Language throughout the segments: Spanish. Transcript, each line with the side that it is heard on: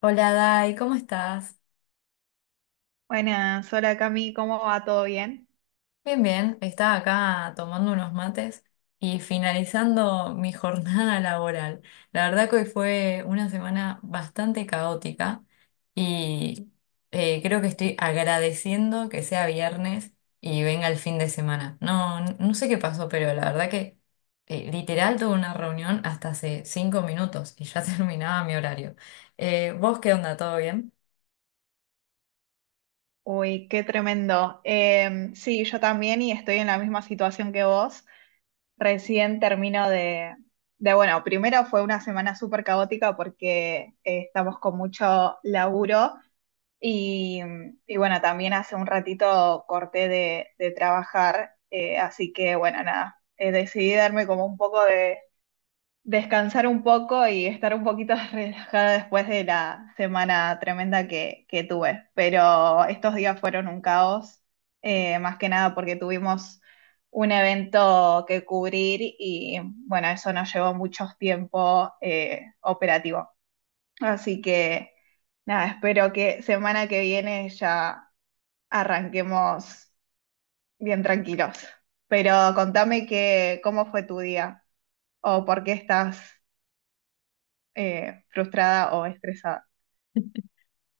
left: Hola Dai, ¿cómo estás?
right: Buenas, hola Cami, ¿cómo va? ¿Todo bien?
left: Bien, bien, estaba acá tomando unos mates y finalizando mi jornada laboral. La verdad que hoy fue una semana bastante caótica y creo que estoy agradeciendo que sea viernes y venga el fin de semana. No sé qué pasó, pero la verdad que literal tuve una reunión hasta hace 5 minutos y ya terminaba mi horario. ¿Vos qué onda? ¿Todo bien?
right: Uy, qué tremendo. Sí, yo también y estoy en la misma situación que vos. Recién termino de bueno, primero fue una semana súper caótica porque estamos con mucho laburo y, y bueno, también hace un ratito corté de trabajar, así que bueno, nada, decidí darme como un poco, descansar un poco y estar un poquito relajada después de la semana tremenda que tuve. Pero estos días fueron un caos, más que nada porque tuvimos un evento que cubrir y bueno, eso nos llevó mucho tiempo operativo. Así que nada, espero que semana que viene ya arranquemos bien tranquilos. Pero contame cómo fue tu día o por qué estás frustrada o estresada.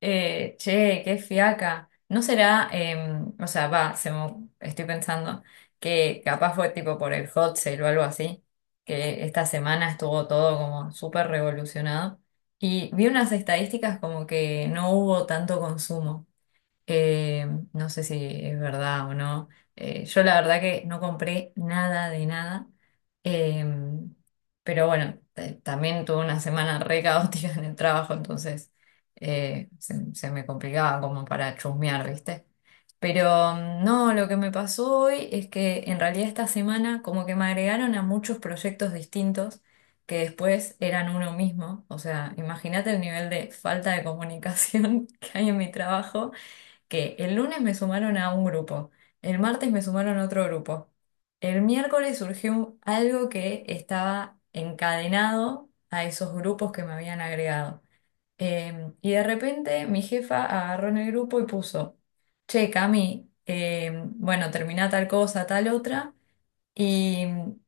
left: Che, qué fiaca. ¿No será, o sea, va, estoy pensando que capaz fue tipo por el hot sale o algo así, que esta semana estuvo todo como súper revolucionado. Y vi unas estadísticas como que no hubo tanto consumo. Eh, no sé si es verdad o no. Yo la verdad que no compré nada de nada. Eh, pero bueno, también tuve una semana re caótica en el trabajo, entonces se me complicaba como para chusmear, ¿viste? Pero mm, no, lo que me pasó hoy es que en realidad esta semana como que me agregaron a muchos proyectos distintos que después eran uno mismo. O sea, imagínate el nivel de falta de comunicación que hay en mi trabajo, que el lunes me sumaron a un grupo, el martes me sumaron a otro grupo, el miércoles surgió algo que estaba encadenado a esos grupos que me habían agregado. Y de repente mi jefa agarró en el grupo y puso, che, Cami, bueno, termina tal cosa, tal otra. Y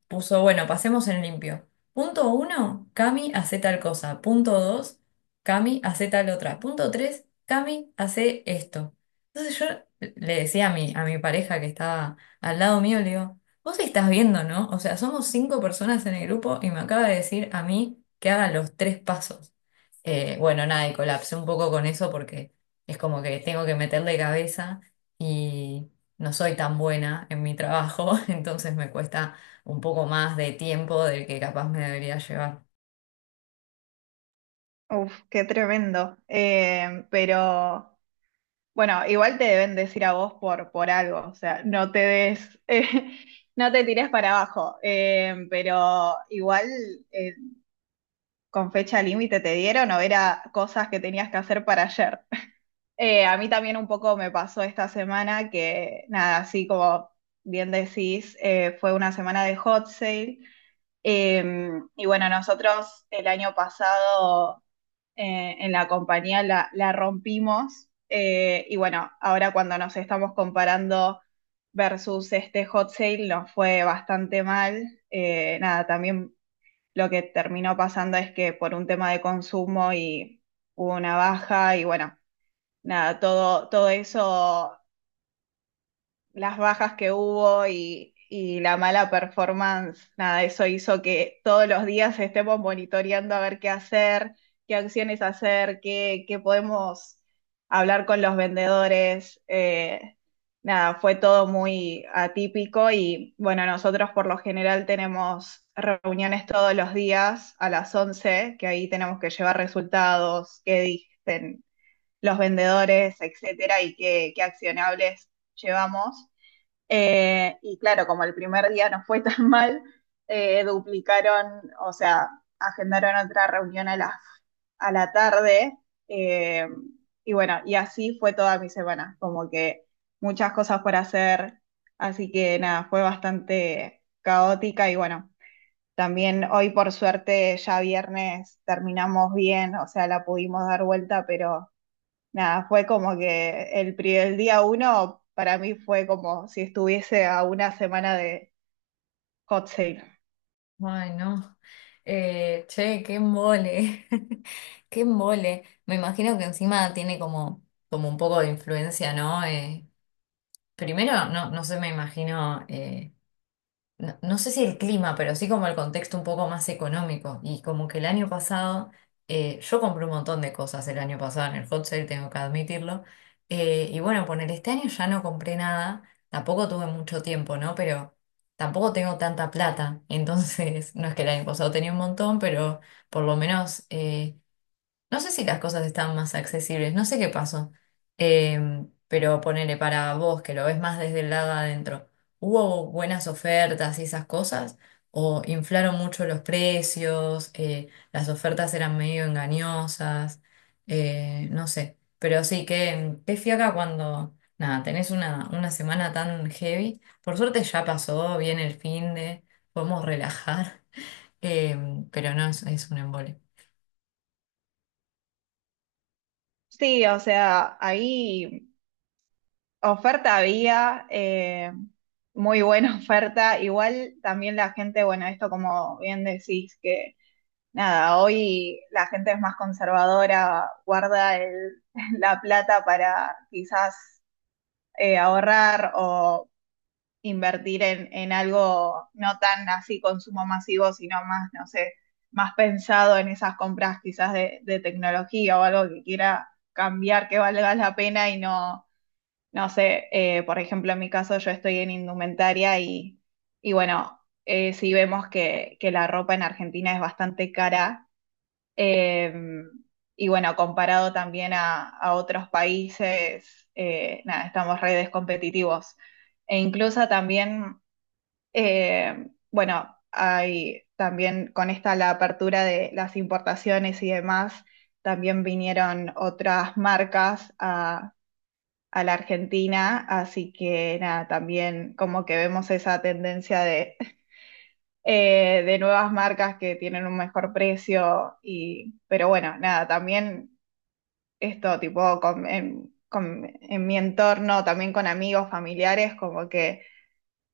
left: puso, bueno, pasemos en limpio. Punto uno, Cami hace tal cosa. Punto dos, Cami hace tal otra. Punto tres, Cami hace esto. Entonces yo le decía a mi pareja que estaba al lado mío, le digo, vos estás viendo, ¿no? O sea, somos cinco personas en el grupo y me acaba de decir a mí que haga los tres pasos. Bueno, nada, y colapsé un poco con eso porque es como que tengo que meterle cabeza, no soy tan buena en mi trabajo, entonces me cuesta un poco más de tiempo del que capaz me debería llevar.
right: Uf, qué tremendo. Pero bueno, igual te deben decir a vos por algo, o sea, no te des, no te tires para abajo. Pero igual, eh, ¿con fecha límite te dieron o era cosas que tenías que hacer para ayer? A mí también un poco me pasó esta semana que, nada, así como bien decís, fue una semana de hot sale. Eh, y bueno, nosotros el año pasado, en la compañía la rompimos. Y bueno, ahora cuando nos estamos comparando versus este hot sale nos fue bastante mal. Nada, también lo que terminó pasando es que por un tema de consumo y hubo una baja y bueno, nada, todo eso, las bajas que hubo y la mala performance, nada, eso hizo que todos los días estemos monitoreando a ver qué hacer, qué acciones hacer, qué podemos hablar con los vendedores. Nada, fue todo muy atípico y bueno, nosotros por lo general tenemos reuniones todos los días a las 11 que ahí tenemos que llevar resultados, qué dicen los vendedores, etcétera, y qué accionables llevamos. Y claro, como el primer día no fue tan mal, duplicaron, o sea, agendaron otra reunión a a la tarde. eh, y bueno, y así fue toda mi semana, como que muchas cosas por hacer. Así que nada, fue bastante caótica y bueno, también hoy por suerte ya viernes terminamos bien, o sea, la pudimos dar vuelta, pero nada, fue como que el, el día uno para mí fue como si estuviese a una semana de hot sale.
left: Ay, no. Che, qué mole. Qué mole. Me imagino que encima tiene como, como un poco de influencia, ¿no? Primero, no sé, me imagino, no, no sé si el clima, pero sí como el contexto un poco más económico. Y como que el año pasado, yo compré un montón de cosas el año pasado en el hot sale, tengo que admitirlo. Y bueno, poner este año ya no compré nada, tampoco tuve mucho tiempo, ¿no? Pero tampoco tengo tanta plata. Entonces, no es que el año pasado tenía un montón, pero por lo menos, no sé si las cosas están más accesibles, no sé qué pasó. Eh, pero ponele para vos, que lo ves más desde el lado de adentro, ¿hubo buenas ofertas y esas cosas? ¿O inflaron mucho los precios? ¿Las ofertas eran medio engañosas? No sé. Pero sí, qué fiaca cuando, nada, tenés una semana tan heavy. Por suerte ya pasó bien el fin de, podemos relajar. Eh, pero no, es un embole.
right: Sí, o sea, ahí oferta había, muy buena oferta. Igual también la gente, bueno, esto como bien decís, que nada, hoy la gente es más conservadora, guarda la plata para quizás ahorrar o invertir en algo no tan así consumo masivo, sino más, no sé, más pensado en esas compras quizás de tecnología o algo que quiera cambiar, que valga la pena y no, no sé, por ejemplo, en mi caso yo estoy en indumentaria y bueno, sí vemos que la ropa en Argentina es bastante cara. eh, y bueno, comparado también a otros países, nada, estamos redes competitivos. E incluso también, bueno, hay también con esta la apertura de las importaciones y demás, también vinieron otras marcas a la Argentina, así que nada, también como que vemos esa tendencia de, de nuevas marcas que tienen un mejor precio y, pero bueno, nada, también esto tipo en mi entorno, también con amigos, familiares, como que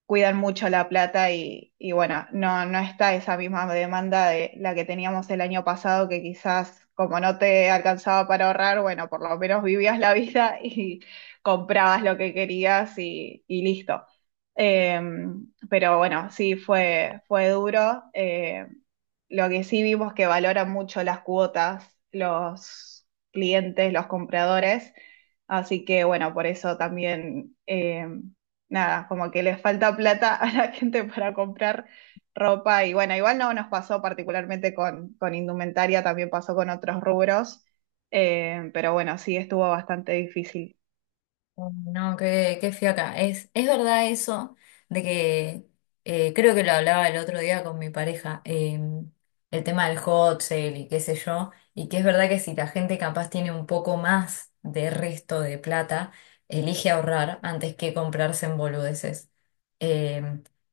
right: cuidan mucho la plata y bueno, no está esa misma demanda de la que teníamos el año pasado, que quizás como no te alcanzaba para ahorrar, bueno, por lo menos vivías la vida y comprabas lo que querías y listo. Eh, pero bueno, sí, fue duro. Lo que sí vimos que valoran mucho las cuotas los clientes, los compradores, así que bueno, por eso también, nada, como que les falta plata a la gente para comprar ropa y bueno, igual no nos pasó particularmente con indumentaria, también pasó con otros rubros, pero bueno, sí estuvo bastante difícil.
left: No, qué fiaca. Es verdad eso de que creo que lo hablaba el otro día con mi pareja, el tema del hot sale y qué sé yo, y que es verdad que si la gente capaz tiene un poco más de resto de plata, elige ahorrar antes que comprarse en boludeces. Eh,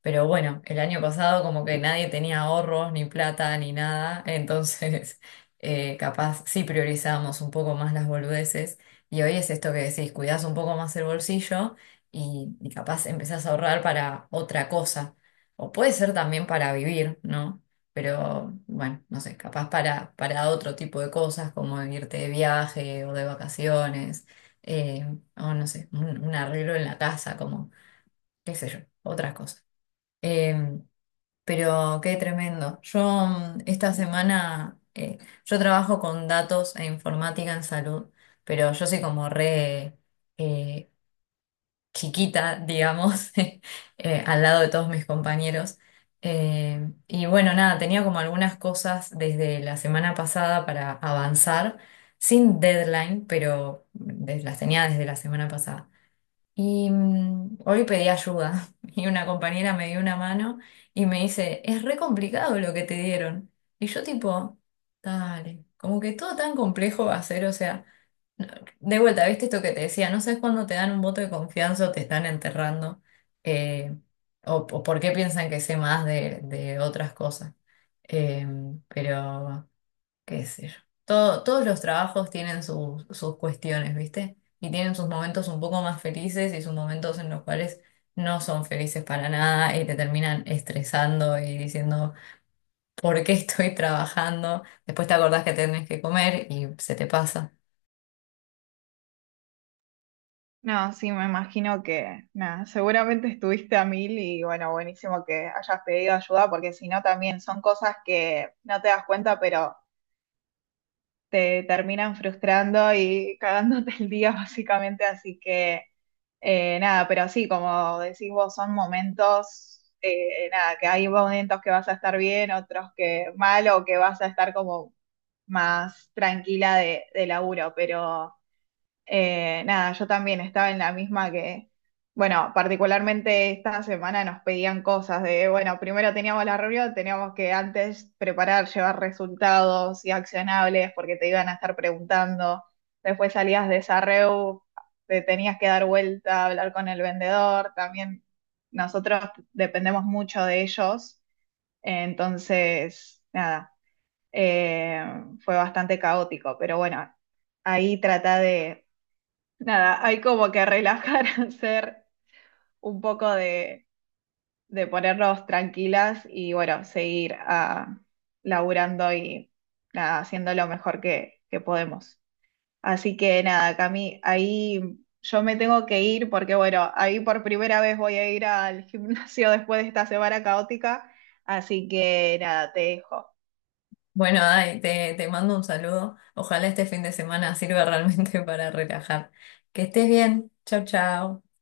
left: pero bueno, el año pasado como que nadie tenía ahorros, ni plata, ni nada, entonces capaz sí priorizábamos un poco más las boludeces. Y hoy es esto que decís, cuidás un poco más el bolsillo y capaz empezás a ahorrar para otra cosa. O puede ser también para vivir, ¿no? Pero bueno, no sé, capaz para otro tipo de cosas como irte de viaje o de vacaciones, eh, o no sé, un arreglo en la casa, como qué sé yo, otras cosas. Em, pero qué tremendo. Yo mm, esta semana, yo trabajo con datos e informática en salud, pero yo soy como re, eh, chiquita, digamos, al lado de todos mis compañeros. Y bueno, nada, tenía como algunas cosas desde la semana pasada para avanzar, sin deadline, pero las tenía desde la semana pasada. Y mm, hoy pedí ayuda y una compañera me dio una mano y me dice, es re complicado lo que te dieron. Y yo tipo, dale, como que todo tan complejo va a ser, o sea, no- de vuelta, ¿viste esto que te decía? No sabes cuándo te dan un voto de confianza o te están enterrando, eh, o por qué piensan que sé más de otras cosas. Eh, pero qué sé yo. Todos los trabajos tienen sus, sus cuestiones, ¿viste? Y tienen sus momentos un poco más felices y sus momentos en los cuales no son felices para nada y te terminan estresando y diciendo, ¿por qué estoy trabajando? Después te acordás que tenés que comer y se te pasa.
right: No, sí, me imagino que, nada, seguramente estuviste a mil y bueno, buenísimo que hayas pedido ayuda porque si no también son cosas que no te das cuenta, pero te terminan frustrando y cagándote el día básicamente, así que nada, pero sí, como decís vos, son momentos, nada, que hay momentos que vas a estar bien, otros que mal o que vas a estar como más tranquila de laburo, pero... Nada, yo también estaba en la misma que, bueno, particularmente esta semana nos pedían cosas de, bueno, primero teníamos la reunión, teníamos que antes preparar, llevar resultados y accionables porque te iban a estar preguntando, después salías de esa reu, te tenías que dar vuelta, hablar con el vendedor, también nosotros dependemos mucho de ellos, entonces, nada, eh, fue bastante caótico, pero bueno, ahí trata de, nada, hay como que relajar, hacer un poco de ponernos tranquilas y bueno, seguir ah, laburando y nada, haciendo lo mejor que podemos. Así que nada, Cami, ahí yo me tengo que ir porque bueno, ahí por primera vez voy a ir al gimnasio después de esta semana caótica, así que nada, te dejo.
left: Bueno, Dai, te mando un saludo. Ojalá este fin de semana sirva realmente para relajar. Que estés bien. Chau, chau.